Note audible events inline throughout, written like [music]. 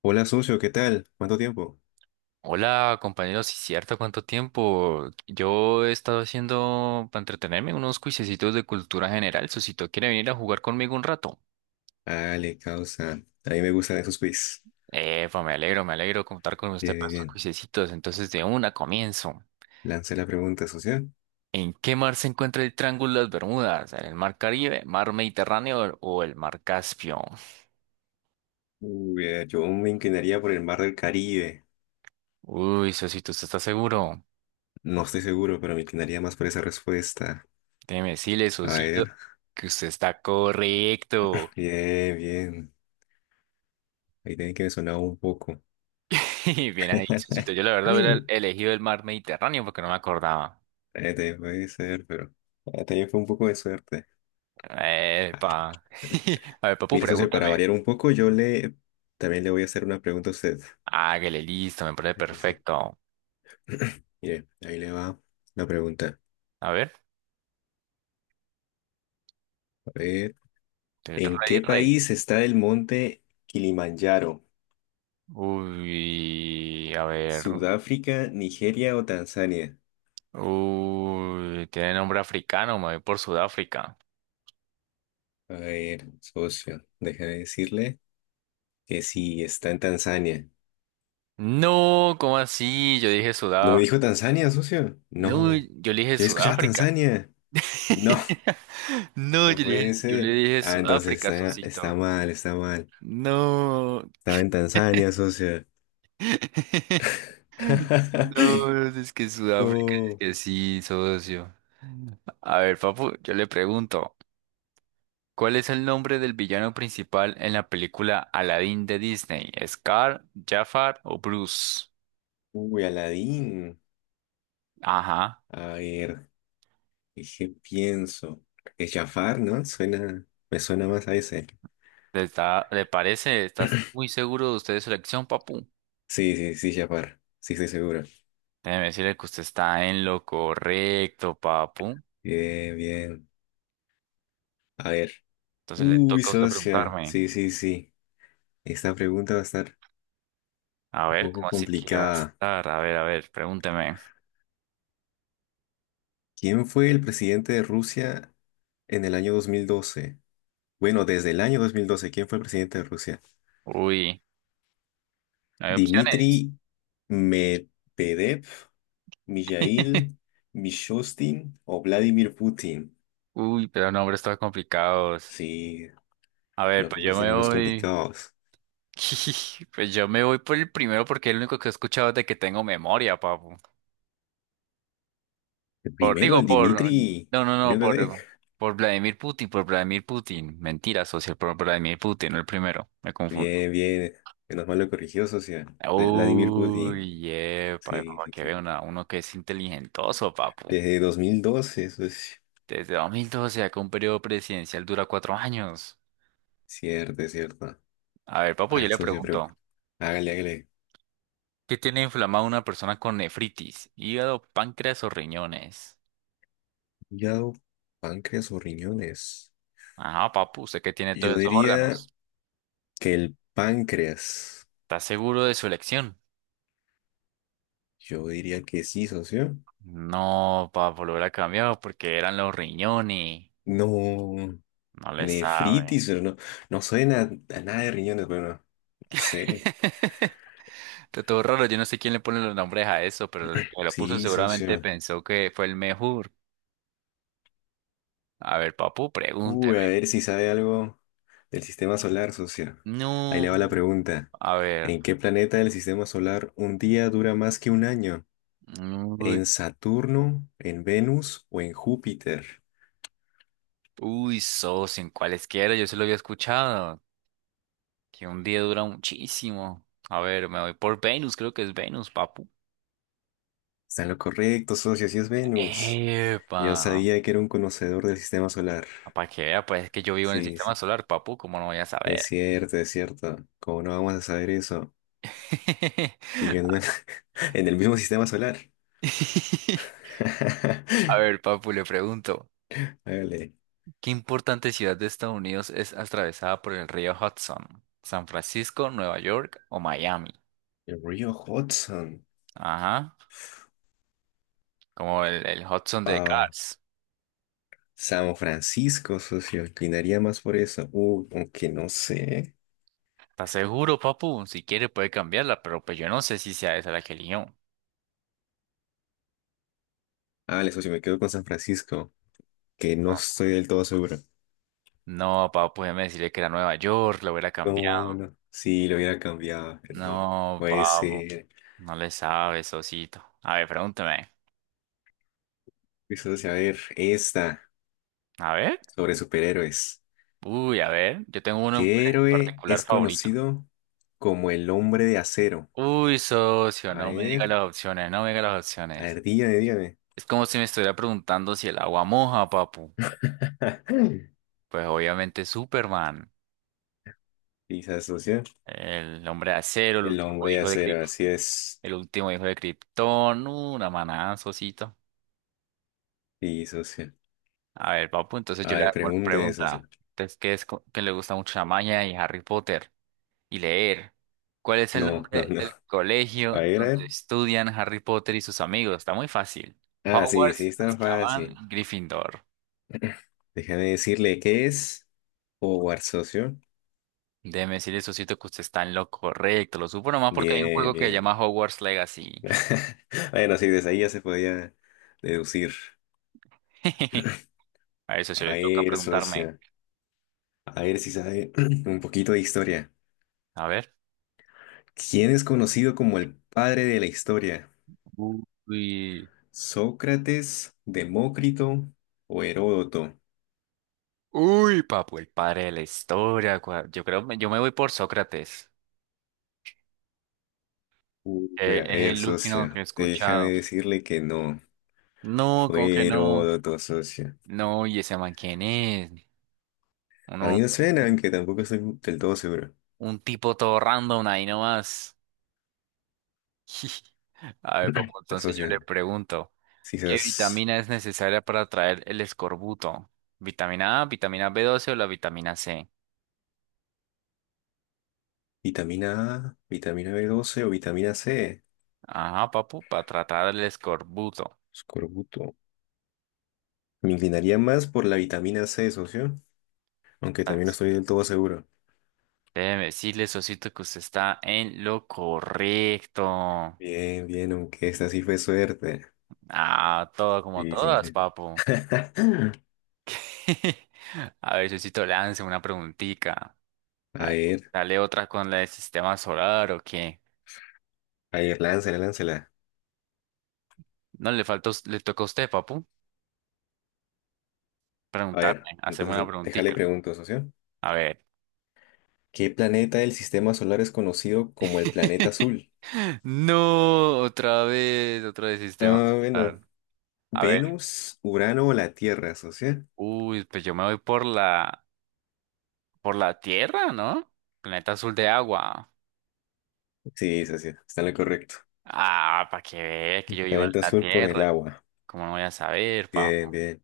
Hola, socio, ¿qué tal? ¿Cuánto tiempo? Hola, compañeros, sí, cierto, ¿cuánto tiempo? Yo he estado haciendo, para entretenerme, unos cuisecitos de cultura general. Susito, ¿quiere venir a jugar conmigo un rato? Ale, causa. A mí me gustan esos quiz. Epa, me alegro contar con usted Bien, para bien, estos bien. cuisecitos. Entonces, de una comienzo. Lanza la pregunta, socio. ¿En qué mar se encuentra el Triángulo de las Bermudas? ¿En el mar Caribe, mar Mediterráneo o el mar Caspio? Uy, yo me inclinaría por el mar del Caribe. Uy, Sosito, ¿usted está seguro? No estoy seguro, pero me inclinaría más por esa respuesta. Déjeme decirle, A Sosito, ver. que usted está correcto. Bien, bien. Ahí tiene que me sonaba un poco. [laughs] Bien ahí, Susito. Yo la [laughs] verdad hubiera Ay. elegido el mar Mediterráneo porque no me acordaba. Te puede ser, pero también fue un poco de suerte. Epa. [laughs] A [laughs] ver, papu, Mire, socio, para pregúntame. variar un poco, yo le también le voy a hacer una pregunta a usted. Hágale, listo, me parece Sí, sí, sí. perfecto. Mire, ahí le va la pregunta. A ver, A ver. estoy ¿En rey, qué rey. país está el monte Kilimanjaro? Uy, a ver. ¿Sudáfrica, Nigeria o Tanzania? Uy, tiene nombre africano, me voy por Sudáfrica. A ver, socio, déjame decirle que sí, está en Tanzania. No, ¿cómo así? Yo dije ¿No me Sudáfrica. dijo Tanzania, socio? No, No, yo le dije yo escuchaba Sudáfrica. Tanzania. No, [laughs] No, no yo le dije, puede yo le ser. dije Ah, entonces Sudáfrica, está Susito. mal, está mal. No. Estaba en [laughs] Tanzania, socio. [laughs] [laughs] No, es que Sudáfrica, es No. que sí, socio. A ver, papu, yo le pregunto, ¿cuál es el nombre del villano principal en la película Aladdin de Disney? ¿Scar, Jafar o Bruce? Uy, Aladín. Ajá, A ver. Dije, pienso. Es Jafar, ¿no? Suena, me suena más a ese. ¿Le parece? ¿Estás muy seguro de usted de su elección, papu? Sí, sí, sí, Jafar. Sí, estoy seguro. Déjeme decirle que usted está en lo correcto, papu. Bien, bien. A ver. Entonces le Uy, toca a usted socia. preguntarme. Sí, sí, sí. Esta pregunta va a estar A un ver, poco ¿cómo así que va a complicada. estar? A ver, pregúnteme. ¿Quién fue el presidente de Rusia en el año 2012? Bueno, desde el año 2012, ¿quién fue el presidente de Rusia? Uy, no hay opciones. ¿Dmitry Medvedev, [laughs] Mijail Mishustin o Vladimir Putin? Uy, pero nombres todos complicados. Sí, A ver, los pues rusos yo tienen me nombres voy. complicados. [laughs] Pues yo me voy por el primero porque es el único que he escuchado de que tengo memoria, papu. El Por, primero, digo, el por. Dmitri No, no, no, Medvedev. por Vladimir Putin, por Vladimir Putin. Mentira, socio, por Vladimir Putin, no el primero. Me confundo. Bien, bien. Menos mal lo corrigió, socia. El Vladimir Putin. Uy, epa, Sí, para sí, que sí. vea uno que es inteligentoso, papu. Desde 2012, eso es Desde 2012, acá un periodo presidencial dura 4 años. cierto, es cierto. A ver, A papu, yo ver, le socio, pero pregunto. hágale, hágale. ¿Qué tiene inflamado una persona con nefritis? Hígado, páncreas o riñones. Hígado, páncreas o riñones. Ajá, papu, usted que tiene Yo todos esos órganos. diría que el páncreas. ¿Está seguro de su elección? Yo diría que sí, socio. No, papu, lo hubiera cambiado porque eran los riñones. No, No le sabe. nefritis, pero no, no suena a nada de riñones, bueno, no sé. [laughs] Está todo raro, yo no sé quién le pone los nombres a eso, pero el que lo puso Sí, seguramente socio. pensó que fue el mejor. A ver, papu, Uy, a pregúnteme. ver si sabe algo del sistema solar, socio. Ahí le va No, la pregunta. a ver. ¿En qué planeta del sistema solar un día dura más que un año? Uy, ¿En Saturno, en Venus o en Júpiter? uy, socio, en cualesquiera, yo se lo había escuchado. Que un día dura muchísimo. A ver, me voy por Venus, creo que es Venus, papu. Está en lo correcto, socio, si es Venus. Yo Epa. sabía que era un conocedor del sistema solar. Para que vea, pues es que yo vivo en el Sí, sistema sí. solar, papu, ¿cómo no voy a saber? Es cierto, es cierto. ¿Cómo no vamos a saber eso? Viviendo [laughs] en [laughs] en el mismo sistema solar. A ver, [laughs] papu, le pregunto, Hágale. ¿qué importante ciudad de Estados Unidos es atravesada por el río Hudson? ¿San Francisco, Nueva York o Miami? El río Hudson. Ajá, como el Hudson de Ah, Cars. San Francisco, socio, inclinaría más por eso. Aunque no sé. ¿Estás seguro, papu? Si quiere puede cambiarla, pero pues yo no sé si sea esa la que eligió. Ah, vale, socio, me quedo con San Francisco, que no estoy del todo seguro. No, papo, déjeme decirle que era Nueva York, lo hubiera cambiado. No, no. Sí, lo hubiera cambiado, pero no. No, Puede papo, ser. no le sabe, socito. A ver, pregúntame. Pues socio, a ver, esta, A ver. sobre superhéroes. Uy, a ver, yo tengo uno en ¿Qué héroe particular es favorito. conocido como el hombre de acero? Uy, socio, A no me diga ver, las opciones, no me diga las a opciones. ver, dígame, dígame. Es como si me estuviera preguntando si el agua moja, papu. [laughs] Pues obviamente Superman, Sí, socio. el hombre de acero, el El último hombre de hijo de acero, Krypton, así es. el último hijo de Krypton, una manada, socito. Sí, socio. A ver, papu, entonces A yo le ver, hago una pregunte, socio. pregunta. Entonces, ¿qué es que le gusta mucho la maña y Harry Potter? Y leer. ¿Cuál es el No, no, nombre no. del colegio A ver, a donde ver. estudian Harry Potter y sus amigos? Está muy fácil. Ah, sí, sí, Hogwarts, está fácil. Azkaban, Gryffindor. [clears throat] Déjame decirle qué es Howard, socio. Déjeme decirle, socito, que usted está en lo correcto. Lo supo nomás porque hay un Bien, juego que se bien. llama Hogwarts Legacy. [laughs] Bueno, sí, desde ahí ya se podía deducir. [laughs] [clears throat] A eso se A le toca ver, preguntarme. socio. A ver si sabe [clears throat] un poquito de historia. A ver. ¿Quién es conocido como el padre de la historia? Uy. ¿Sócrates, Demócrito o Heródoto? Uy, papu, el padre de la historia. Yo creo, yo me voy por Sócrates. Uy, a Es ver, el último socio. que he Déjame escuchado. decirle que no. No, ¿cómo que Fue no? Heródoto, socio. No, ¿y ese man quién es? A Uno, mí me suena, un, aunque tampoco estoy del todo seguro. un tipo todo random ahí nomás. [laughs] A ver, [clears throat] papu, entonces yo Asocia. le pregunto, ¿qué Quizás vitamina es necesaria para traer el escorbuto? ¿Vitamina A, vitamina B12 o la vitamina C? vitamina A, vitamina B12 o vitamina C. Ajá, papu, para tratar el escorbuto. Escorbuto. Me inclinaría más por la vitamina C, socio. Aunque también no As- estoy del todo seguro. Déjeme decirle, socito, que usted está en lo correcto. Bien, bien, aunque esta sí fue suerte. Ah, todo como Sí, sí, todas, sí. papu. [laughs] [laughs] A ver, Sosito, lance una preguntica. A A ver, ver, dale otra con la del sistema solar o qué. a ver, láncela, láncela. No, le faltó, le tocó a usted, papu, A ver, preguntarme, hacerme una entonces déjale preguntica. pregunto, socio. A ver. ¿Qué planeta del sistema solar es conocido como el planeta [laughs] azul? No, otra vez sistema Ah, solar. bueno, A ver. Venus, Urano o la Tierra, socia. Uy, pues yo me voy por la Tierra, ¿no? Planeta azul de agua. Sí, socia, está en lo correcto. Ah, para que vea que yo vivo en Planeta la azul por el Tierra. agua. ¿Cómo no voy a saber, Bien, papu? bien.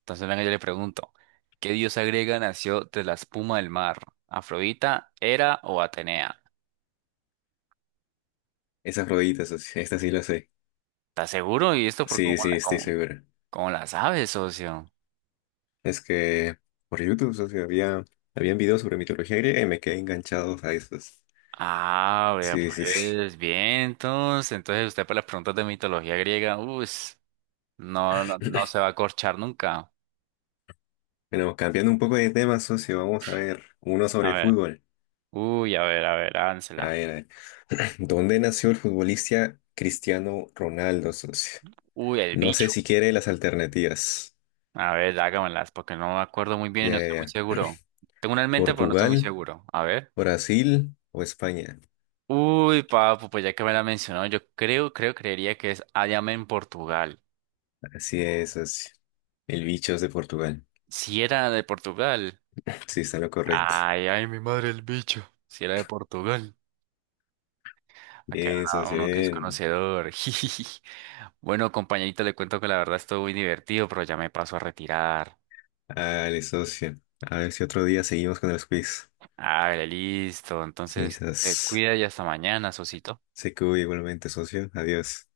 Entonces, venga, yo le pregunto, ¿qué diosa griega nació de la espuma del mar? ¿Afrodita, Hera o Atenea? Esas rodillitas, socia, esta sí la sé. ¿Estás seguro? ¿Y esto por Sí, sí, estoy seguro. cómo la sabes, socio? Es que por YouTube, socia, había, habían videos sobre mitología griega y me quedé enganchado a esos. Ah, vea, Sí, sí, sí. pues vientos. Entonces usted para las preguntas de mitología griega, uy, no, no, no se va a corchar nunca. Bueno, cambiando un poco de tema, socio, vamos a ver uno A sobre ver, fútbol. uy, a ver, A hágansela. ver, a ver. [clears throat] ¿Dónde nació el futbolista Cristiano Ronaldo, socio? Uy, el No sé bicho. si quiere las alternativas. A ver, hágamelas, porque no me acuerdo muy bien y no Ya, ya, estoy muy ya. seguro. Tengo una en mente, pero no estoy muy ¿Portugal? seguro. A ver. Brasil o España. Uy, papu, pues ya que me la mencionó, creería que es Ayame en Portugal. Así es, socio. El bicho es de Portugal. Si era de Portugal. Sí, está en lo correcto. Ay, ay, mi madre el bicho. Si era de Portugal. Aquí Bien, habrá socio, uno que es bien. conocedor. [laughs] jijiji. Bueno, compañerito, le cuento que la verdad estuvo muy divertido, pero ya me paso a retirar. Dale, socio. A ver si otro día seguimos con los quiz. Ah, listo. Sí, Entonces, sas. te cuida y hasta mañana, Sosito. Se cuida igualmente, socio. Adiós.